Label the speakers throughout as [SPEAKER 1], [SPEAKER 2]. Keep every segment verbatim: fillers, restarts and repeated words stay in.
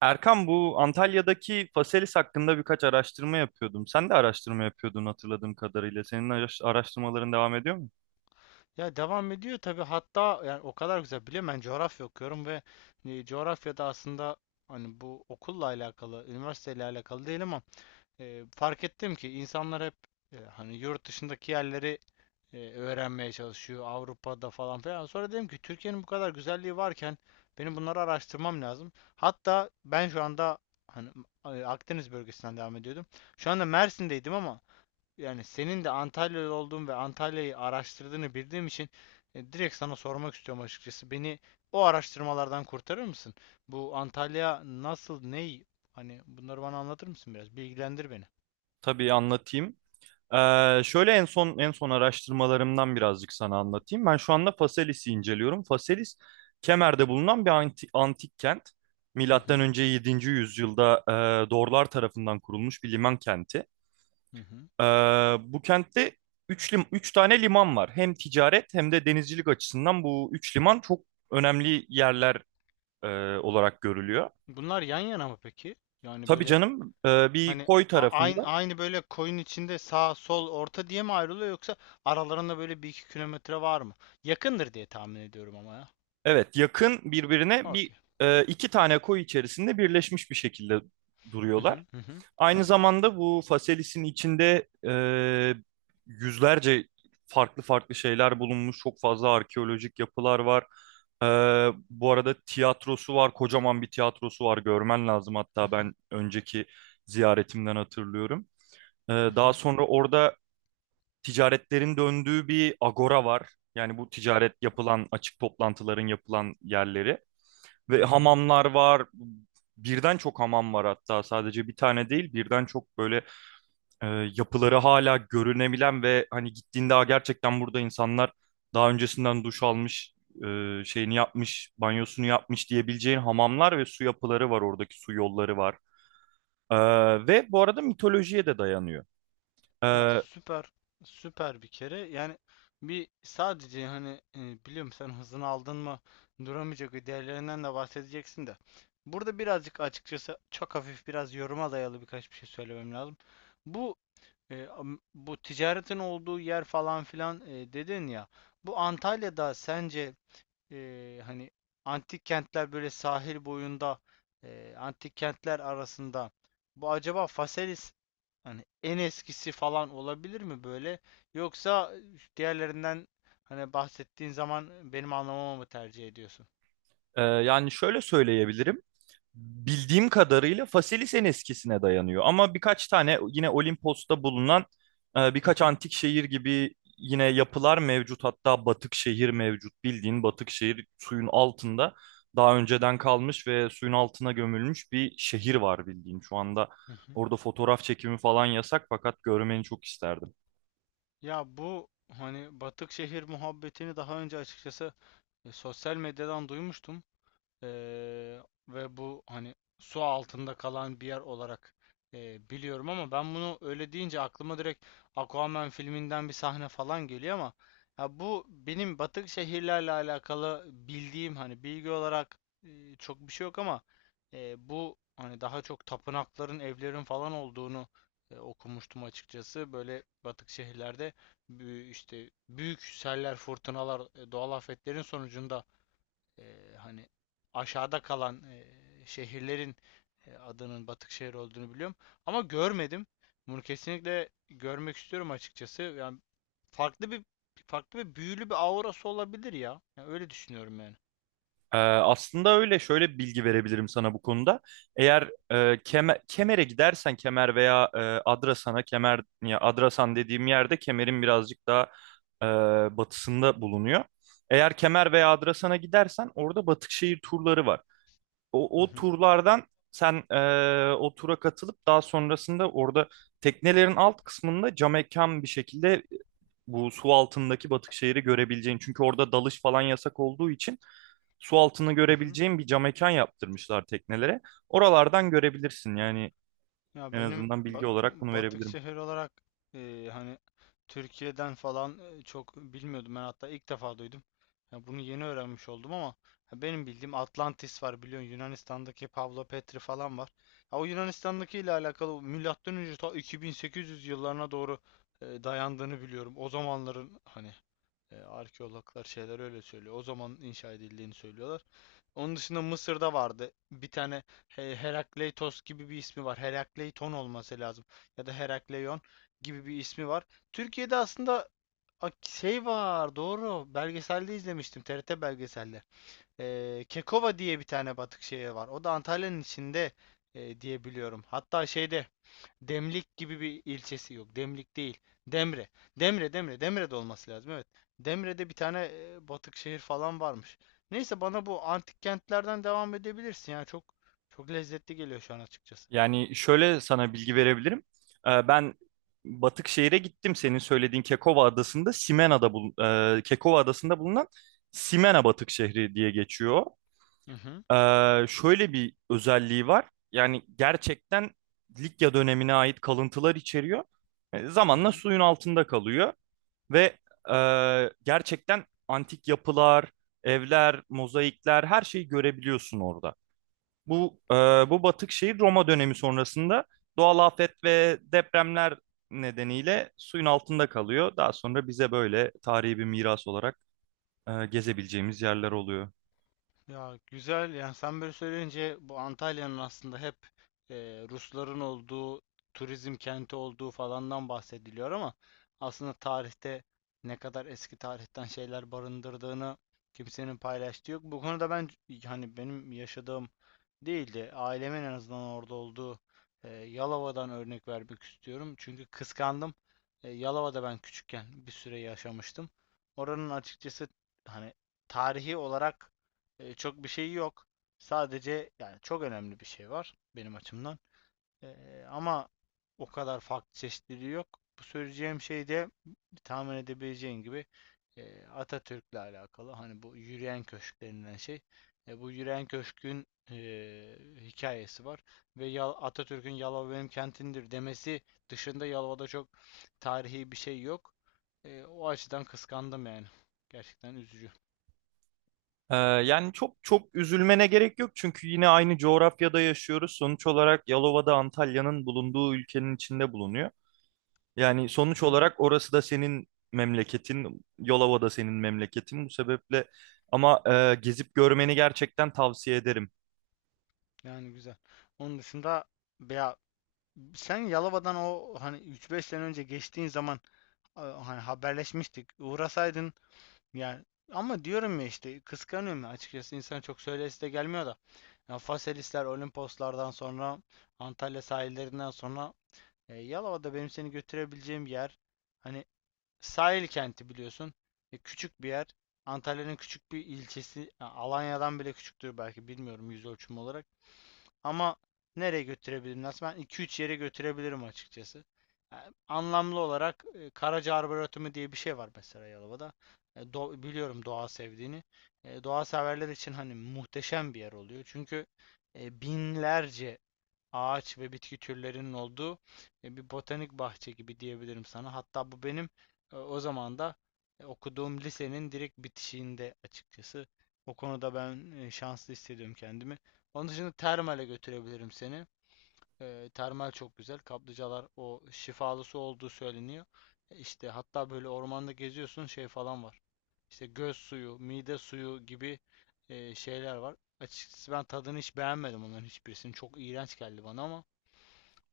[SPEAKER 1] Erkan, bu Antalya'daki Faselis hakkında birkaç araştırma yapıyordum. Sen de araştırma yapıyordun hatırladığım kadarıyla. Senin araş- araştırmaların devam ediyor mu?
[SPEAKER 2] Ya, devam ediyor tabii. Hatta yani o kadar güzel biliyorum, ben coğrafya okuyorum ve e, coğrafyada aslında hani bu okulla alakalı, üniversiteyle alakalı değil ama e, fark ettim ki insanlar hep e, hani yurt dışındaki yerleri e, öğrenmeye çalışıyor Avrupa'da falan filan. Sonra dedim ki Türkiye'nin bu kadar güzelliği varken benim bunları araştırmam lazım. Hatta ben şu anda hani e, Akdeniz bölgesinden devam ediyordum. Şu anda Mersin'deydim ama yani senin de Antalyalı olduğun ve Antalya'yı araştırdığını bildiğim için e, direkt sana sormak istiyorum açıkçası. Beni o araştırmalardan kurtarır mısın? Bu Antalya nasıl, ney? Hani bunları bana anlatır mısın biraz? Bilgilendir beni.
[SPEAKER 1] Tabii anlatayım. Ee, şöyle en son en son araştırmalarımdan birazcık sana anlatayım. Ben şu anda Faselis'i inceliyorum. Faselis Kemer'de bulunan bir anti- antik kent.
[SPEAKER 2] Hı
[SPEAKER 1] Milattan
[SPEAKER 2] hı.
[SPEAKER 1] önce yedinci yüzyılda e, Dorlar tarafından kurulmuş bir liman kenti.
[SPEAKER 2] Hı hı.
[SPEAKER 1] Ee, bu kentte üç lim üç tane liman var. Hem ticaret hem de denizcilik açısından bu üç liman çok önemli yerler e, olarak görülüyor.
[SPEAKER 2] Bunlar yan yana mı peki? Yani
[SPEAKER 1] Tabii
[SPEAKER 2] böyle
[SPEAKER 1] canım, e, bir
[SPEAKER 2] hani
[SPEAKER 1] koy
[SPEAKER 2] a-
[SPEAKER 1] tarafında.
[SPEAKER 2] aynı aynı böyle koyun içinde sağ sol orta diye mi ayrılıyor, yoksa aralarında böyle bir iki kilometre var mı? Yakındır diye tahmin ediyorum ama ya.
[SPEAKER 1] Evet, yakın birbirine. bir
[SPEAKER 2] Okey.
[SPEAKER 1] e, iki tane koy içerisinde birleşmiş bir şekilde
[SPEAKER 2] Hı
[SPEAKER 1] duruyorlar.
[SPEAKER 2] hı. Hı hı.
[SPEAKER 1] Aynı
[SPEAKER 2] Tamam.
[SPEAKER 1] zamanda bu Faselis'in içinde e, yüzlerce farklı farklı şeyler bulunmuş. Çok fazla arkeolojik yapılar var. E, bu arada tiyatrosu var. Kocaman bir tiyatrosu var. Görmen lazım,
[SPEAKER 2] Hı
[SPEAKER 1] hatta
[SPEAKER 2] hı.
[SPEAKER 1] ben önceki ziyaretimden hatırlıyorum. E,
[SPEAKER 2] Hı
[SPEAKER 1] daha
[SPEAKER 2] hı.
[SPEAKER 1] sonra orada ticaretlerin döndüğü bir agora var. Yani bu ticaret yapılan, açık toplantıların yapılan yerleri.
[SPEAKER 2] Hı
[SPEAKER 1] Ve
[SPEAKER 2] hı.
[SPEAKER 1] hamamlar var. Birden çok hamam var, hatta sadece bir tane değil, birden çok böyle e, yapıları hala görünebilen ve hani gittiğinde, "Aa, gerçekten burada insanlar daha öncesinden duş almış, e, şeyini yapmış, banyosunu yapmış," diyebileceğin hamamlar ve su yapıları var, oradaki su yolları var. E, ve bu arada mitolojiye de dayanıyor.
[SPEAKER 2] Ya,
[SPEAKER 1] E,
[SPEAKER 2] süper süper bir kere yani, bir sadece hani e, biliyorum sen hızını aldın mı duramayacak değerlerinden de bahsedeceksin de, burada birazcık açıkçası çok hafif biraz yoruma dayalı birkaç bir şey söylemem lazım. Bu e, am- bu ticaretin olduğu yer falan filan e, dedin ya, bu Antalya'da sence e, hani antik kentler böyle sahil boyunda, e, antik kentler arasında bu acaba Faselis hani en eskisi falan olabilir mi böyle, yoksa diğerlerinden hani bahsettiğin zaman benim anlamamı mı tercih ediyorsun?
[SPEAKER 1] e, yani şöyle söyleyebilirim. Bildiğim kadarıyla Faselis'in eskisine dayanıyor. Ama birkaç tane yine Olimpos'ta bulunan e,
[SPEAKER 2] Hı
[SPEAKER 1] birkaç
[SPEAKER 2] hı.
[SPEAKER 1] antik şehir gibi yine yapılar mevcut. Hatta batık şehir mevcut. Bildiğin, batık şehir suyun altında daha önceden kalmış ve suyun altına gömülmüş bir şehir var, bildiğin. Şu anda
[SPEAKER 2] Hı hı.
[SPEAKER 1] orada fotoğraf çekimi falan yasak, fakat görmeni çok isterdim.
[SPEAKER 2] Ya, bu hani batık şehir muhabbetini daha önce açıkçası e, sosyal medyadan duymuştum. Eee, ve bu hani su altında kalan bir yer olarak eee, biliyorum, ama ben bunu öyle deyince aklıma direkt Aquaman filminden bir sahne falan geliyor ama. Ya, bu benim batık şehirlerle alakalı bildiğim hani bilgi olarak eee, çok bir şey yok ama eee, bu hani daha çok tapınakların, evlerin falan olduğunu eee, okumuştum açıkçası. Böyle batık şehirlerde büyü- işte büyük seller, fırtınalar, e, doğal afetlerin sonucunda e, hani aşağıda kalan e, şehirlerin e, adının batık şehir olduğunu biliyorum. Ama görmedim. Bunu kesinlikle görmek istiyorum açıkçası. Yani farklı bir farklı bir büyülü bir aurası olabilir ya. Yani öyle düşünüyorum yani.
[SPEAKER 1] Ee, aslında öyle, şöyle bir bilgi verebilirim sana bu konuda. Eğer e, Keme- Kemer'e gidersen, Kemer veya e, Adrasan'a. Kemer ya Adrasan dediğim yerde, Kemer'in birazcık daha e, batısında bulunuyor. Eğer Kemer veya Adrasan'a gidersen orada Batıkşehir turları var. O,
[SPEAKER 2] Hı
[SPEAKER 1] o
[SPEAKER 2] hı.
[SPEAKER 1] turlardan sen e, o tura katılıp daha sonrasında orada teknelerin alt kısmında camekan bir şekilde e, bu su altındaki Batıkşehir'i görebileceğin. Çünkü orada dalış falan yasak olduğu için, su altını
[SPEAKER 2] Hı hı.
[SPEAKER 1] görebileceğin bir cam mekan yaptırmışlar teknelere. Oralardan görebilirsin yani,
[SPEAKER 2] Ya
[SPEAKER 1] en
[SPEAKER 2] benim
[SPEAKER 1] azından
[SPEAKER 2] ba-
[SPEAKER 1] bilgi olarak bunu
[SPEAKER 2] batık
[SPEAKER 1] verebilirim.
[SPEAKER 2] şehir olarak e, hani Türkiye'den falan e, çok bilmiyordum. Ben hatta ilk defa duydum. Ya, bunu yeni öğrenmiş oldum ama, ya benim bildiğim Atlantis var biliyorsun, Yunanistan'daki Pavlo Petri falan var. Ya, o Yunanistan'daki ile alakalı milattan önce ta iki bin sekiz yüz yıllarına doğru e, dayandığını biliyorum. O zamanların hani e, arkeologlar şeyler öyle söylüyor. O zaman inşa edildiğini söylüyorlar. Onun dışında Mısır'da vardı. Bir tane He- Herakleitos gibi bir ismi var. Herakleiton olması lazım. Ya da Herakleion gibi bir ismi var. Türkiye'de aslında a- şey var, doğru. Belgeselde izlemiştim. T R T belgeselde. Ee, Kekova diye bir tane batık şehir var. O da Antalya'nın içinde e, diye biliyorum. Hatta şeyde Demlik gibi bir ilçesi yok. Demlik değil. Demre. Demre, Demre, Demre'de olması lazım. Evet. Demre'de bir tane e, batık şehir falan varmış. Neyse, bana bu antik kentlerden devam edebilirsin. Yani çok çok lezzetli geliyor şu an açıkçası.
[SPEAKER 1] Yani şöyle sana bilgi verebilirim. Ee, ben Batıkşehir'e gittim. Senin söylediğin Kekova Adası'nda Simena'da bul e, Kekova Adası'nda bulunan Simena Batık Şehri diye geçiyor.
[SPEAKER 2] Hı hı.
[SPEAKER 1] Ee, şöyle bir özelliği var. Yani gerçekten Likya dönemine ait kalıntılar içeriyor. E,
[SPEAKER 2] Hı
[SPEAKER 1] zamanla
[SPEAKER 2] hı.
[SPEAKER 1] suyun altında kalıyor. Ve e, gerçekten antik yapılar, evler, mozaikler, her şeyi görebiliyorsun orada. Bu e,
[SPEAKER 2] Aa.
[SPEAKER 1] bu batık şehir Roma dönemi sonrasında doğal afet ve depremler nedeniyle suyun altında kalıyor. Daha sonra bize böyle tarihi bir miras olarak e, gezebileceğimiz yerler oluyor.
[SPEAKER 2] Ya güzel, yani sen böyle söyleyince bu Antalya'nın aslında hep e, Rusların olduğu, turizm kenti olduğu falandan bahsediliyor ama aslında tarihte ne kadar eski tarihten şeyler barındırdığını kimsenin paylaştığı yok. Bu konuda ben hani benim yaşadığım değildi. Ailemin en azından orada olduğu e, Yalova'dan örnek vermek istiyorum. Çünkü kıskandım. E, Yalova'da ben küçükken bir süre yaşamıştım. Oranın açıkçası hani tarihi olarak e, çok bir şey yok. Sadece yani çok önemli bir şey var benim açımdan. E, ama o kadar farklı çeşitliliği yok. Bu söyleyeceğim şey de tahmin edebileceğin gibi e, Atatürk'le alakalı. Hani bu yürüyen köşk denilen şey. E, bu yürüyen köşkün e, hikayesi var. Ve Atatürk'ün Yalova benim kentimdir demesi dışında Yalova'da çok tarihi bir şey yok. E, o açıdan kıskandım yani. Gerçekten üzücü.
[SPEAKER 1] E, yani çok çok üzülmene gerek yok, çünkü yine aynı coğrafyada yaşıyoruz. Sonuç olarak Yalova'da Antalya'nın bulunduğu ülkenin içinde bulunuyor. Yani sonuç
[SPEAKER 2] Hı?
[SPEAKER 1] olarak orası da senin memleketin, Yolova da senin memleketin. Bu sebeple, ama e, gezip görmeni gerçekten tavsiye ederim.
[SPEAKER 2] Yani güzel. Onun dışında ya, sen Yalova'dan o hani üç beş sene önce geçtiğin zaman e, hani haberleşmiştik. Uğrasaydın yani, ama diyorum ya işte, kıskanıyorum ya açıkçası, insan çok söylesi de gelmiyor da. Ya, Faselisler, Olimposlardan sonra, Antalya sahillerinden sonra e, Yalova'da benim seni götürebileceğim bir yer. Hani sahil kenti biliyorsun. E, küçük bir yer. Antalya'nın küçük bir ilçesi. Ha, Alanya'dan bile küçüktür belki, bilmiyorum yüz ölçümü olarak. Ama nereye götürebilirim? Aslında ben iki üç yere götürebilirim açıkçası. Yani anlamlı olarak e, Karaca Arboretumu diye bir şey var mesela Yalova'da. E, do- biliyorum doğa sevdiğini. E, doğa severler için hani muhteşem bir yer oluyor. Çünkü e, binlerce ağaç ve bitki türlerinin olduğu e, bir botanik bahçe gibi diyebilirim sana. Hatta bu benim e, o zaman da e, okuduğum lisenin direkt bitişiğinde açıkçası. O konuda ben e, şanslı hissediyorum kendimi. Onun dışında termale götürebilirim seni. E, termal çok güzel. Kaplıcalar o şifalı su olduğu söyleniyor. E, İşte hatta böyle ormanda geziyorsun, şey falan var. İşte göz suyu, mide suyu gibi e, şeyler var. Açıkçası ben tadını hiç beğenmedim onların hiçbirisini. Çok iğrenç geldi bana, ama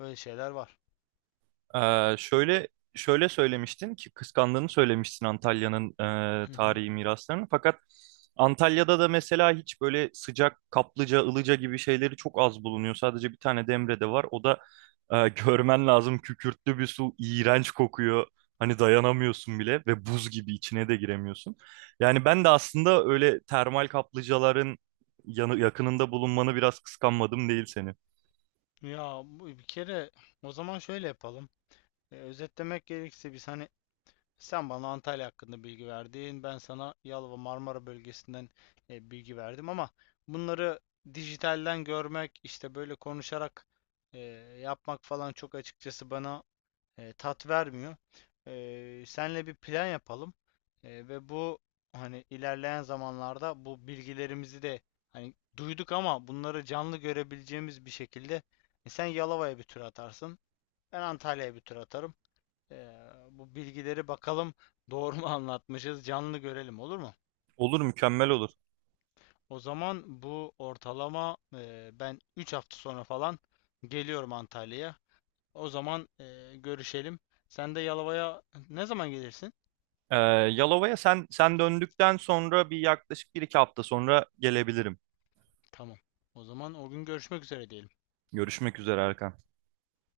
[SPEAKER 2] böyle şeyler var.
[SPEAKER 1] Ee, şöyle şöyle söylemiştin ki, kıskandığını söylemiştin Antalya'nın e,
[SPEAKER 2] Hı hı.
[SPEAKER 1] tarihi miraslarını. Fakat Antalya'da da mesela hiç böyle sıcak kaplıca, ılıca gibi şeyleri çok az bulunuyor. Sadece bir tane Demre'de var. O da e, görmen lazım, kükürtlü bir su, iğrenç kokuyor. Hani dayanamıyorsun bile ve buz gibi, içine de giremiyorsun. Yani ben de aslında öyle termal kaplıcaların yanı, yakınında bulunmanı biraz kıskanmadım değil seni.
[SPEAKER 2] Ya, bu bir kere o zaman şöyle yapalım. E, özetlemek gerekirse, biz hani sen bana Antalya hakkında bilgi verdin, ben sana Yalova, Marmara bölgesinden e, bilgi verdim, ama bunları dijitalden görmek, işte böyle konuşarak e, yapmak falan çok açıkçası bana e, tat vermiyor. Eee senle bir plan yapalım. Eee, ve bu hani ilerleyen zamanlarda bu bilgilerimizi de hani duyduk ama bunları canlı görebileceğimiz bir şekilde, e, sen Yalova'ya bir tur atarsın, ben Antalya'ya bir tur atarım. Eee, bu bilgileri bakalım doğru mu anlatmışız, canlı görelim, olur mu?
[SPEAKER 1] Olur, mükemmel olur.
[SPEAKER 2] O zaman bu ortalama eee, ben üç hafta sonra falan geliyorum Antalya'ya. O zaman eee, görüşelim. Sen de Yalova'ya ne zaman gelirsin?
[SPEAKER 1] Ee, Yalova'ya sen sen döndükten sonra bir yaklaşık bir iki hafta sonra gelebilirim.
[SPEAKER 2] Tamam. O zaman o gün görüşmek üzere diyelim.
[SPEAKER 1] Görüşmek üzere, Erkan.